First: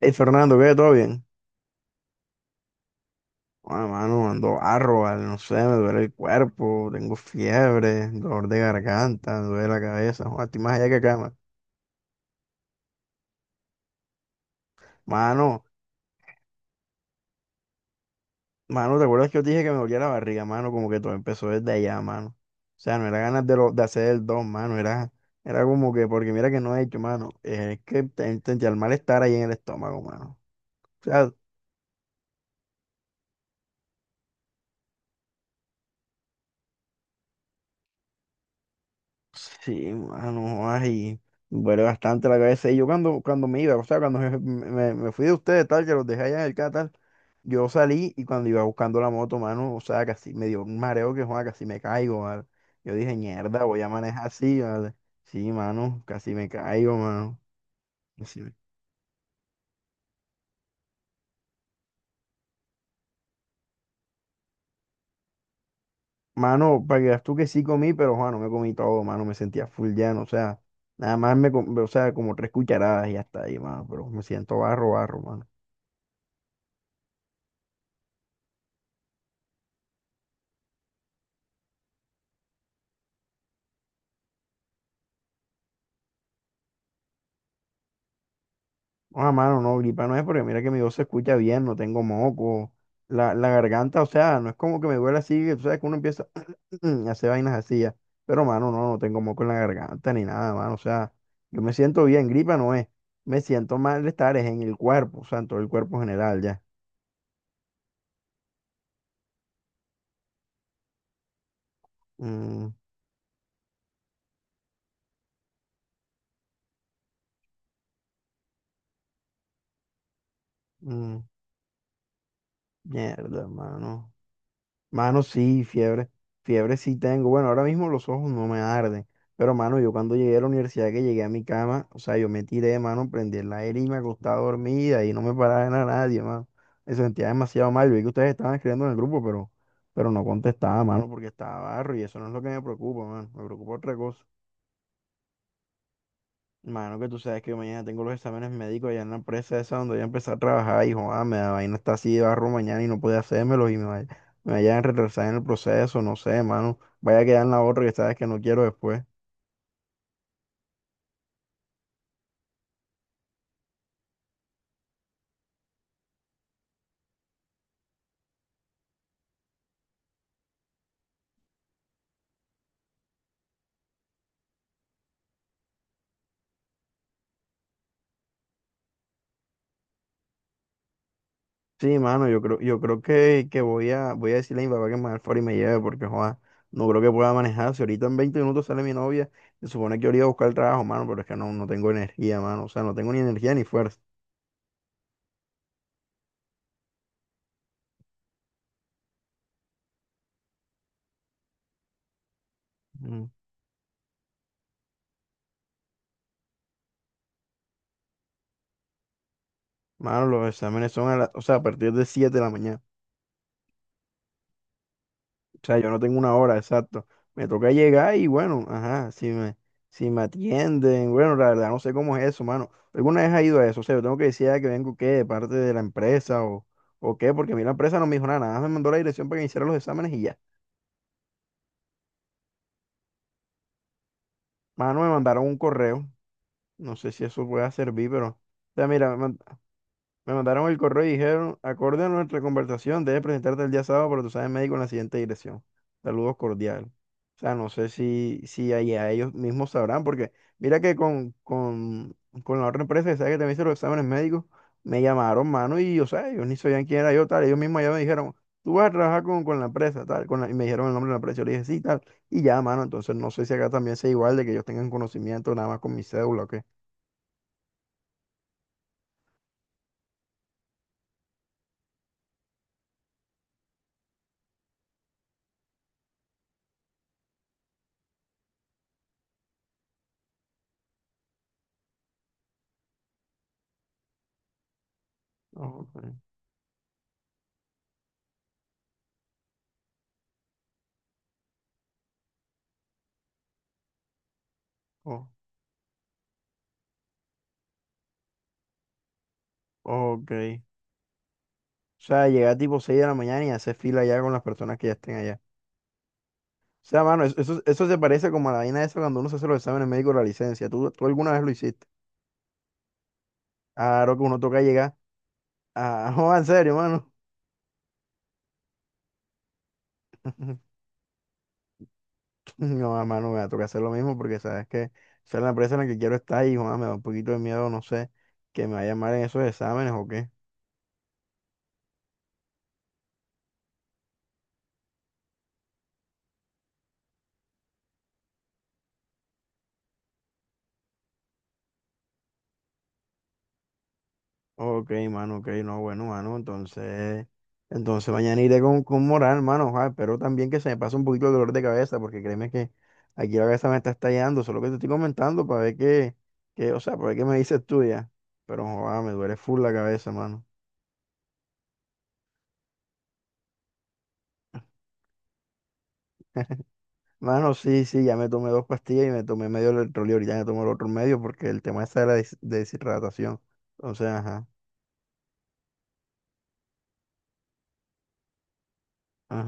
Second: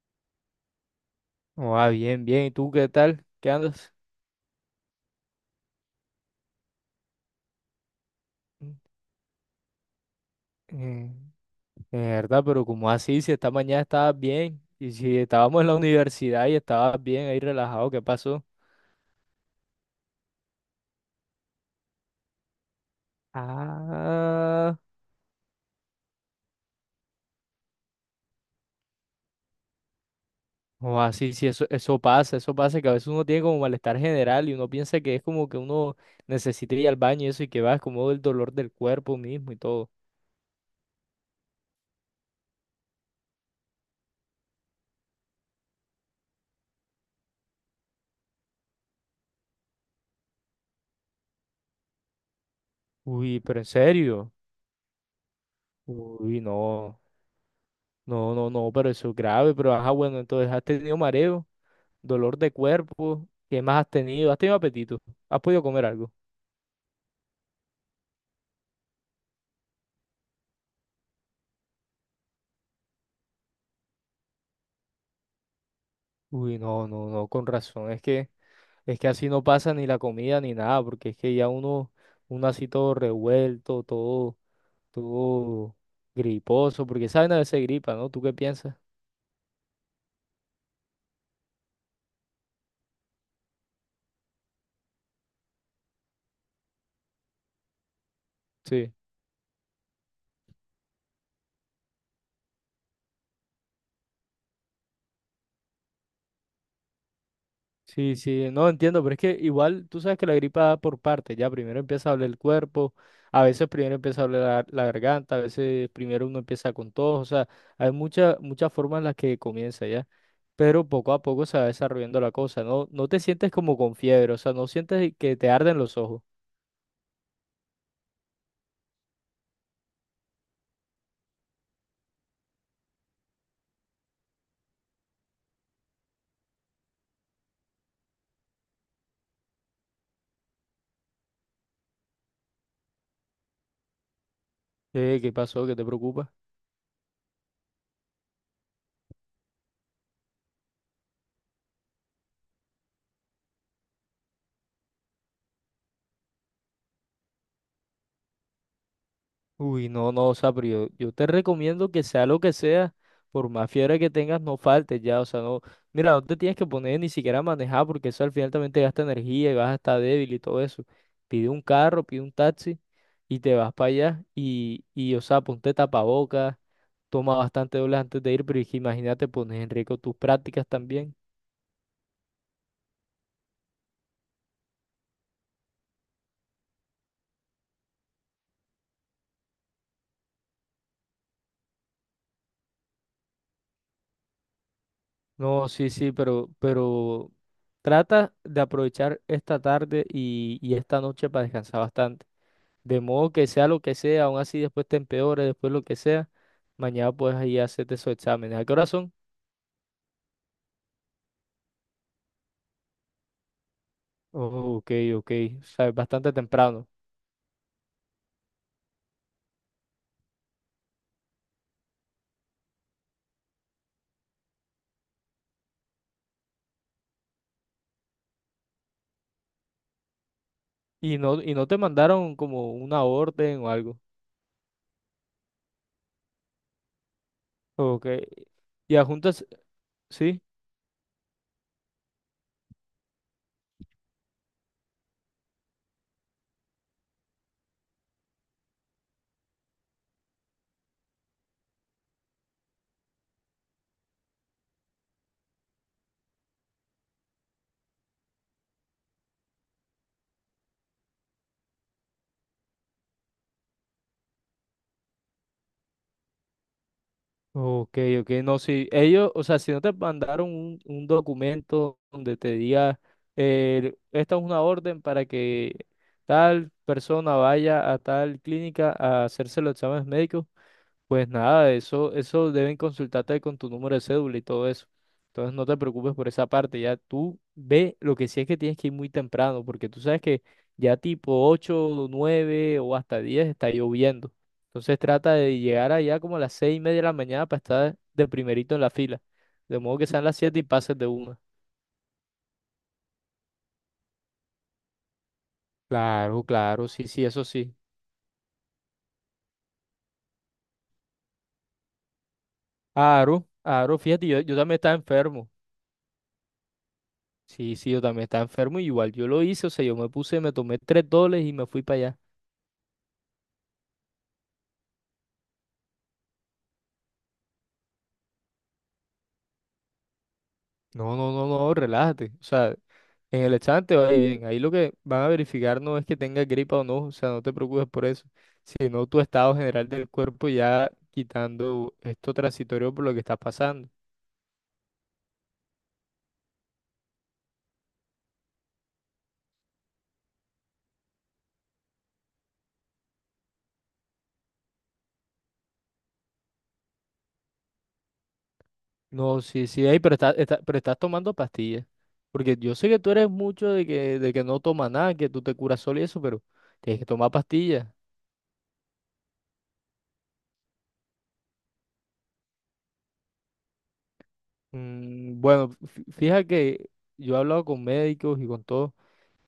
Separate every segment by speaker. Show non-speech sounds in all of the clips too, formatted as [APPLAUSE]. Speaker 1: Hey Fernando, ¿qué? ¿Todo bien?
Speaker 2: Oh, ah, bien, bien. ¿Y tú qué tal? ¿Qué
Speaker 1: Ah,
Speaker 2: andas?
Speaker 1: mano, ando arroba, no sé, me duele el cuerpo, tengo fiebre, dolor de garganta, me duele la cabeza, joder, estoy más allá que
Speaker 2: Eh,
Speaker 1: acá, mano.
Speaker 2: de verdad, pero como así, si esta mañana estabas bien y si estábamos
Speaker 1: Mano,
Speaker 2: en la universidad y estabas bien ahí relajado, ¿qué pasó?
Speaker 1: mano, ¿te acuerdas que yo te dije que me dolía la barriga, mano? Como que todo empezó desde allá, mano. O sea, no era ganas de, de hacer el don,
Speaker 2: Ah,
Speaker 1: mano, era como que, porque mira que no he hecho, mano, es que sentía el malestar ahí en el estómago, mano.
Speaker 2: o así, sí, eso, eso pasa, que a veces uno tiene como malestar general y uno piensa que es como que uno necesita ir al baño y eso y que va, es como el dolor del cuerpo mismo y todo.
Speaker 1: Sí, mano, ay, duele bastante la cabeza. Y yo cuando me iba, o sea, cuando [LAUGHS] me fui de ustedes, tal, que los dejé allá en el Catal, yo salí y cuando iba buscando la moto, mano, o sea, casi me dio un mareo que, joder, casi me caigo, ¿vale? Yo dije,
Speaker 2: Uy, pero
Speaker 1: mierda,
Speaker 2: en
Speaker 1: voy a manejar
Speaker 2: serio.
Speaker 1: así, ¿vale? Sí, mano, casi
Speaker 2: Uy,
Speaker 1: me caigo,
Speaker 2: no,
Speaker 1: mano.
Speaker 2: no,
Speaker 1: Casi
Speaker 2: no,
Speaker 1: me-
Speaker 2: no, pero eso es grave, pero ajá, bueno, entonces has tenido mareo. Dolor de cuerpo. ¿Qué más has tenido? ¿Has tenido apetito? ¿Has podido comer algo?
Speaker 1: Mano, para que veas tú que sí comí, pero, Juan, no me comí todo, mano, me sentía full lleno, o sea, nada más o sea, como tres cucharadas y hasta ahí, mano, pero me siento barro, barro, mano.
Speaker 2: Uy, no, no, no, con razón. Es que así no pasa ni la comida ni nada, porque es que ya uno así todo revuelto, todo griposo, porque saben a veces gripa, ¿no? ¿Tú qué piensas?
Speaker 1: Ah, mano, no, gripa no es porque mira que mi voz se escucha bien, no tengo moco. La garganta, o sea, no es como que me duele así, que tú sabes que uno empieza [CLEARS THROAT] a hacer vainas así ya. Pero, mano,
Speaker 2: Sí.
Speaker 1: no tengo moco en la garganta ni nada, mano. O sea, yo me siento bien, gripa no es. Me siento malestar es en el cuerpo, o sea, en todo el cuerpo general ya.
Speaker 2: Sí, sí, no entiendo, pero es que igual tú sabes que la gripa da por partes, ya primero empieza a doler el
Speaker 1: Mm,
Speaker 2: cuerpo, a veces primero empieza a doler la garganta, a veces primero uno empieza con tos, o sea, hay muchas muchas formas en las que comienza ya, pero poco a
Speaker 1: mm,
Speaker 2: poco se va desarrollando la cosa, no no te
Speaker 1: mierda,
Speaker 2: sientes como con
Speaker 1: mano.
Speaker 2: fiebre, o sea, no sientes
Speaker 1: Mano,
Speaker 2: que te
Speaker 1: sí,
Speaker 2: arden los
Speaker 1: fiebre.
Speaker 2: ojos.
Speaker 1: Fiebre sí tengo. Bueno, ahora mismo los ojos no me arden. Pero, mano, yo cuando llegué a la universidad, que llegué a mi cama, o sea, yo me tiré, mano, prendí el aire y me acostaba dormida y no me paraba de nada nadie, mano. Me sentía demasiado mal. Yo vi que ustedes estaban escribiendo en el grupo, pero no contestaba, mano, porque estaba barro y eso no es lo que me preocupa, mano. Me preocupa otra cosa.
Speaker 2: ¿Qué pasó? ¿Qué te preocupa?
Speaker 1: Mano, que tú sabes que mañana tengo los exámenes médicos allá en la empresa esa donde voy a empezar a trabajar y joder, me da vaina está así de barro mañana y no puede hacérmelos y me vayan a retrasar en el proceso, no sé, mano. Vaya a quedar en la otra que sabes que no quiero después.
Speaker 2: Uy, no, no, o sea, pero yo te recomiendo que sea lo que sea, por más fiebre que tengas, no faltes ya, o sea, no, mira, no te tienes que poner ni siquiera a manejar porque eso al final también te gasta energía y vas a estar débil y todo eso. Pide un carro, pide un taxi y te vas para allá y, o sea, ponte tapabocas, toma bastante dobles antes de ir, pero es que imagínate, pones en riesgo tus prácticas también.
Speaker 1: Sí, mano, yo creo que voy a decirle a mi papá que me haga el favor y me lleve porque joder, no creo que pueda manejar. Si ahorita en 20 minutos sale mi novia, se supone que yo iría a buscar el trabajo, mano, pero es que no tengo energía, mano. O sea, no tengo ni energía ni fuerza.
Speaker 2: No, sí, sí, pero trata de aprovechar esta tarde y esta noche para descansar bastante. De
Speaker 1: Mm.
Speaker 2: modo que sea lo que sea, aún así después te empeores, después lo que sea, mañana puedes ir a hacerte esos exámenes. ¿A qué hora son?
Speaker 1: Mano, los exámenes son o sea, a partir de 7 de la mañana.
Speaker 2: Oh, ok, ok,
Speaker 1: O
Speaker 2: o
Speaker 1: sea,
Speaker 2: sea,
Speaker 1: yo
Speaker 2: es
Speaker 1: no tengo
Speaker 2: bastante
Speaker 1: una hora,
Speaker 2: temprano.
Speaker 1: exacto. Me toca llegar y bueno, ajá, si me atienden, bueno, la verdad no sé cómo es eso, mano. ¿Alguna vez ha ido a eso? O sea, yo tengo que decir ah, que vengo qué, de parte de la o qué, porque a mí la empresa no me dijo nada, nada más me mandó la dirección para que hiciera los exámenes y ya.
Speaker 2: Y no te mandaron como una orden o algo.
Speaker 1: Mano, me mandaron un correo, no sé si eso pueda
Speaker 2: Ok.
Speaker 1: servir, pero, o sea,
Speaker 2: Y
Speaker 1: mira,
Speaker 2: adjuntas,
Speaker 1: me
Speaker 2: sí.
Speaker 1: mandaron el correo y dijeron, acorde a nuestra conversación, debes presentarte el día sábado para tu examen médico en la siguiente dirección. Saludos cordiales. O sea, no sé si ahí a ellos mismos sabrán, porque mira que con la otra empresa que sabe que también hice los exámenes médicos, me llamaron, mano, y o sea, ellos ni sabían quién era yo, tal. Ellos mismos ya me dijeron, tú vas a trabajar con la empresa, tal, con la- y me dijeron el nombre de la empresa. Yo le dije, sí, tal. Y ya, mano, entonces no sé si acá también sea igual de que ellos tengan conocimiento nada más con mi cédula o qué.
Speaker 2: Ok, ok, no, sí. Ellos, o sea, si no te mandaron un documento donde te diga, esta es una orden para que tal persona vaya a tal clínica a hacerse los exámenes médicos. Pues nada, eso deben consultarte con tu número de cédula y todo eso. Entonces no te
Speaker 1: Ok.
Speaker 2: preocupes por esa parte, ya tú ve, lo que sí es que tienes que ir muy temprano, porque tú sabes que ya tipo 8, 9 o hasta 10 está lloviendo. Entonces
Speaker 1: Oh,
Speaker 2: trata de llegar allá como a las 6:30 de la mañana para estar de primerito en la fila. De modo que sean
Speaker 1: ok.
Speaker 2: las 7 y pases de una.
Speaker 1: O sea, llegar tipo 6 de la mañana y hacer fila ya con las personas que ya estén allá.
Speaker 2: Claro,
Speaker 1: O
Speaker 2: claro,
Speaker 1: sea,
Speaker 2: sí,
Speaker 1: mano,
Speaker 2: sí,
Speaker 1: eso,
Speaker 2: eso
Speaker 1: eso,
Speaker 2: sí.
Speaker 1: eso se parece como a la vaina esa cuando uno se hace los exámenes médicos de la licencia. ¿Tú, ¿alguna vez lo hiciste?
Speaker 2: Aro, Aro,
Speaker 1: Claro que
Speaker 2: fíjate,
Speaker 1: uno
Speaker 2: yo
Speaker 1: toca
Speaker 2: también estaba
Speaker 1: llegar
Speaker 2: enfermo.
Speaker 1: a... [LAUGHS] No, en serio, mano.
Speaker 2: Sí, sí, yo también estaba enfermo y igual yo lo hice, o sea, yo me puse, me
Speaker 1: [LAUGHS]
Speaker 2: tomé $3 y me fui para allá.
Speaker 1: No, mano, me va a tocar hacer lo mismo porque sabes que esa es la empresa en la que quiero estar y, joder, me da un poquito de miedo, no sé, que me vaya mal en esos exámenes o qué.
Speaker 2: No, no, no, no, relájate. O sea, en el examen te va a ir bien. Ahí lo que van a verificar no es que tengas gripa o no, o sea, no te preocupes por eso, sino tu estado general del cuerpo ya quitando esto transitorio por lo que estás pasando.
Speaker 1: Ok, mano, ok, no, bueno, mano, entonces mañana iré con moral, mano, ojalá, pero también que se me pase un poquito el dolor de cabeza, porque créeme que aquí la cabeza me está estallando, solo que te estoy comentando para ver o sea, para ver qué me dices tú ya, pero joder, me duele
Speaker 2: No,
Speaker 1: full
Speaker 2: sí,
Speaker 1: la
Speaker 2: sí, ey,
Speaker 1: cabeza,
Speaker 2: pero
Speaker 1: mano.
Speaker 2: pero estás tomando pastillas. Porque yo sé que tú eres mucho de que no tomas nada, que tú te curas solo y eso, pero tienes que tomar
Speaker 1: Mano,
Speaker 2: pastillas.
Speaker 1: sí, ya me tomé 2 pastillas y me tomé medio electrolio, ahorita me tomo el otro medio porque el tema está de la deshidratación, entonces, ajá,
Speaker 2: Bueno, fíjate que yo he hablado con médicos y con todo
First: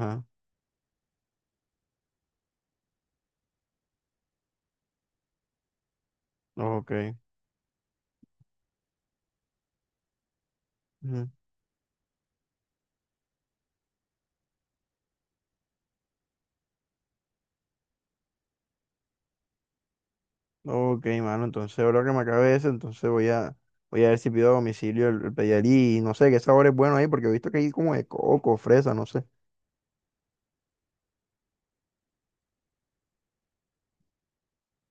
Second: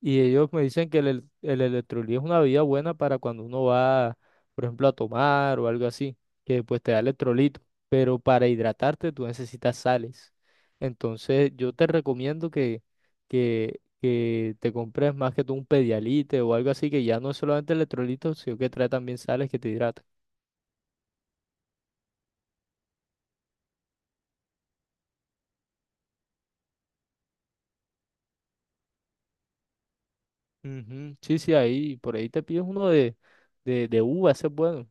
Speaker 2: y ellos me dicen que el electrolí es una bebida buena para cuando uno va, por ejemplo, a tomar o algo así, que pues
Speaker 1: ok.
Speaker 2: te da electrolito, pero para hidratarte tú necesitas sales.
Speaker 1: Ujú.
Speaker 2: Entonces, yo te recomiendo que te compres más que tú un Pedialite o algo así, que ya no es solamente electrolito, sino que trae también sales que te hidratan.
Speaker 1: Ok, mano, entonces ahora que me acabe eso, entonces voy a ver si pido a domicilio el Pedialí y no sé qué sabor es bueno ahí, porque he visto que hay como de coco, fresa, no sé.
Speaker 2: Ujú, sí, sí, ahí, por ahí te pides uno de uva, ese es bueno.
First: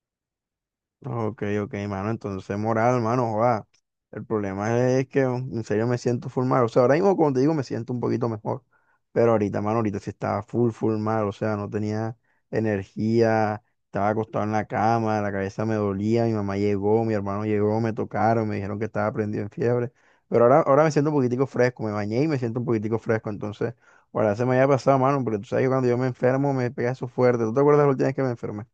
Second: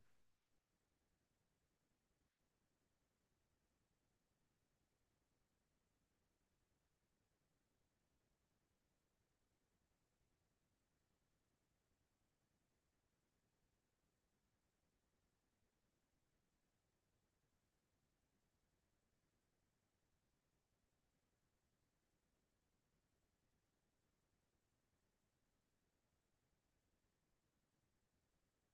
Speaker 1: Ok, ok, mano. Entonces, moral, mano, joda. El problema es que en serio me siento full mal. O sea, ahora mismo, como te digo, me siento un poquito mejor. Pero ahorita, mano, ahorita sí estaba full, full mal. O sea, no tenía energía. Estaba acostado en la cama, la cabeza me dolía. Mi mamá llegó, mi hermano llegó, me tocaron, me dijeron que estaba prendido en fiebre. Pero ahora me siento un poquitico fresco. Me bañé y me siento un poquitico fresco. Entonces, ahora se me había pasado, mano, porque tú sabes que cuando yo me enfermo me pega eso fuerte. ¿Tú te acuerdas la última vez que me enfermé?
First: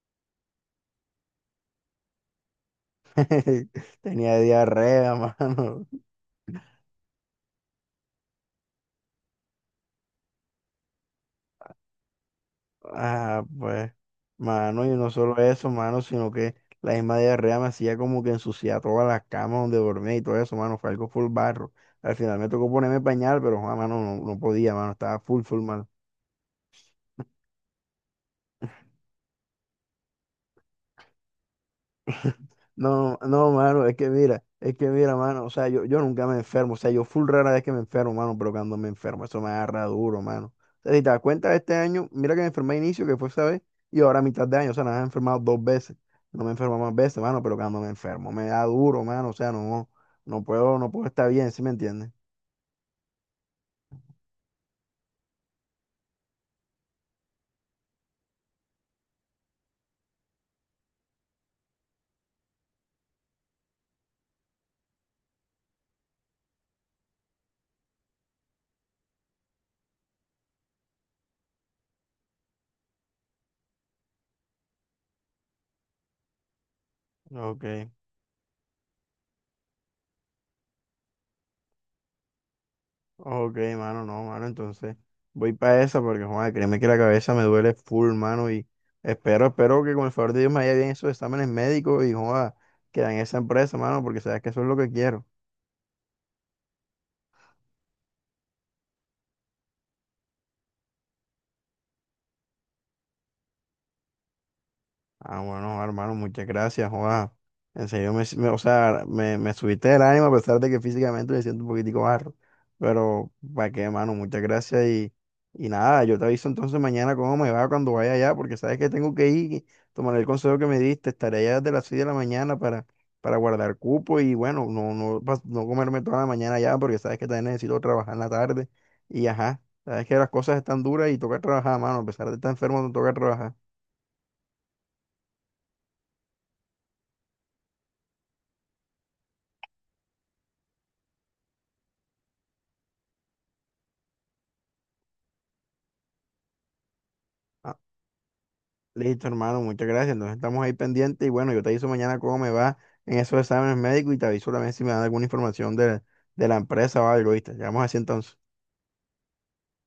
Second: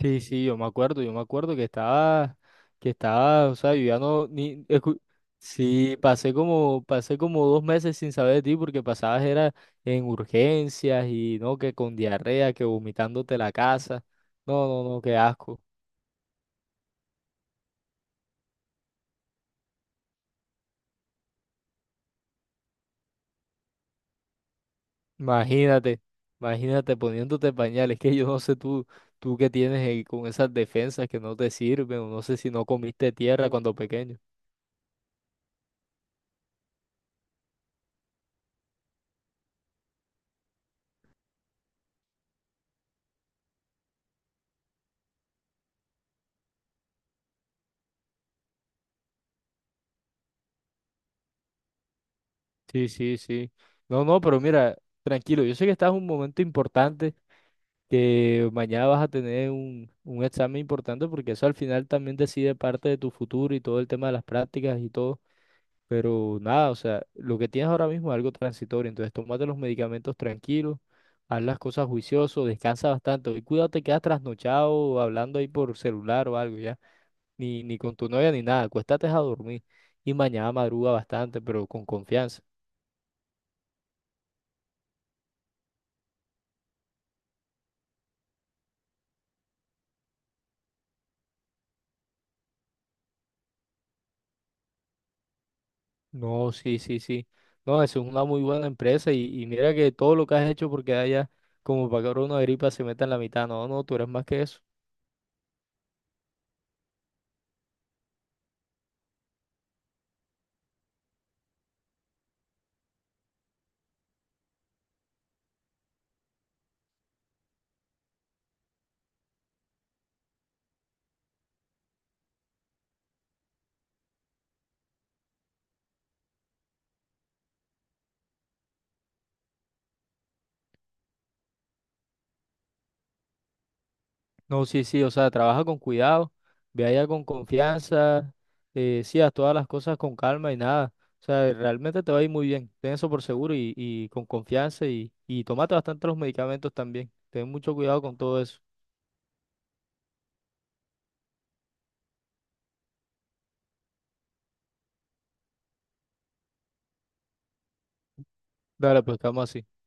Speaker 2: Sí, sí, yo me acuerdo que estaba, o
Speaker 1: [LAUGHS]
Speaker 2: sea, yo ya no,
Speaker 1: Tenía
Speaker 2: ni, escu-
Speaker 1: diarrea, mano.
Speaker 2: sí, pasé como 2 meses sin saber de ti porque pasabas era en urgencias y no, que con diarrea, que vomitándote
Speaker 1: Ah,
Speaker 2: la
Speaker 1: pues,
Speaker 2: casa, no,
Speaker 1: mano, y
Speaker 2: no, no,
Speaker 1: no
Speaker 2: qué
Speaker 1: solo
Speaker 2: asco,
Speaker 1: eso, mano, sino que la misma diarrea me hacía como que ensuciar todas las camas donde dormía y todo eso, mano. Fue algo full barro. Al final me tocó ponerme pañal, pero, ah, mano, no podía, mano. Estaba full, full mal.
Speaker 2: imagínate, imagínate poniéndote pañales, que yo no sé tú que tienes ahí con esas defensas que no te sirven, o no sé si no comiste
Speaker 1: No, no,
Speaker 2: tierra cuando
Speaker 1: mano, es que
Speaker 2: pequeño.
Speaker 1: mira, es que mira, mano, o sea, yo nunca me enfermo, o sea, yo full rara vez que me enfermo, mano, pero cuando me enfermo, eso me agarra duro, mano. O sea, si te das cuenta, este año, mira que me enfermé a inicio, que fue esa vez, y ahora a mitad de año, o sea, nada, me he enfermado 2 veces, no me enfermo más veces, mano, pero cuando me enfermo, me da duro, mano, o sea, no, no puedo estar bien, ¿sí me entiendes?
Speaker 2: Sí, sí, sí. No, no, pero mira, tranquilo, yo sé que estás en un momento importante que mañana vas a tener un examen importante porque eso al final también decide parte de tu futuro y todo el tema de las prácticas y todo. Pero nada, o sea, lo que tienes ahora mismo es algo transitorio, entonces tómate los medicamentos tranquilos, haz las cosas juicioso, descansa bastante. Hoy cuidado, te quedas trasnochado o hablando ahí por celular o algo ya, ni
Speaker 1: Ok.
Speaker 2: con tu novia ni nada, acuéstate a dormir y mañana madruga bastante, pero con confianza.
Speaker 1: Ok, mano, no, mano, entonces voy para esa porque, joder, créeme que la cabeza me duele full, mano, y espero que con el favor de Dios me haya bien esos exámenes médicos y, joder, que en esa empresa, mano, porque sabes que eso es lo que quiero.
Speaker 2: No, sí, sí, sí. No, eso es una muy buena empresa y mira que todo lo que has hecho porque haya como para que ahora una gripa se meta en la mitad. No, no, tú eres más que eso.
Speaker 1: Ah, bueno, hermano, muchas gracias, Juan. En serio, o sea, me subiste el ánimo a pesar de que físicamente me siento un poquitico barro. Pero, ¿para qué, hermano? Muchas gracias y nada, yo te aviso entonces mañana cómo me va cuando vaya allá, porque sabes que tengo que ir, y tomaré el consejo que me diste, estaré allá desde las 6 de la mañana para guardar cupo y bueno, no, no comerme toda la mañana allá, porque sabes que también necesito trabajar en la tarde y ajá, sabes que las cosas están duras y toca trabajar, mano, a pesar de estar enfermo, no toca trabajar.
Speaker 2: No, sí, sí, o sea, trabaja con cuidado, ve allá con confianza, sí, haz todas las cosas con calma y nada. O sea, realmente te va a ir muy bien. Ten eso por seguro y con confianza y tómate bastante los medicamentos también. Ten mucho cuidado con todo eso.
Speaker 1: Listo, hermano, muchas gracias. Entonces estamos ahí pendientes y bueno, yo te aviso mañana cómo me va en esos exámenes médicos y te aviso también si me dan alguna información de la empresa o algo, ¿viste? Vamos así entonces.
Speaker 2: Dale, pues estamos así.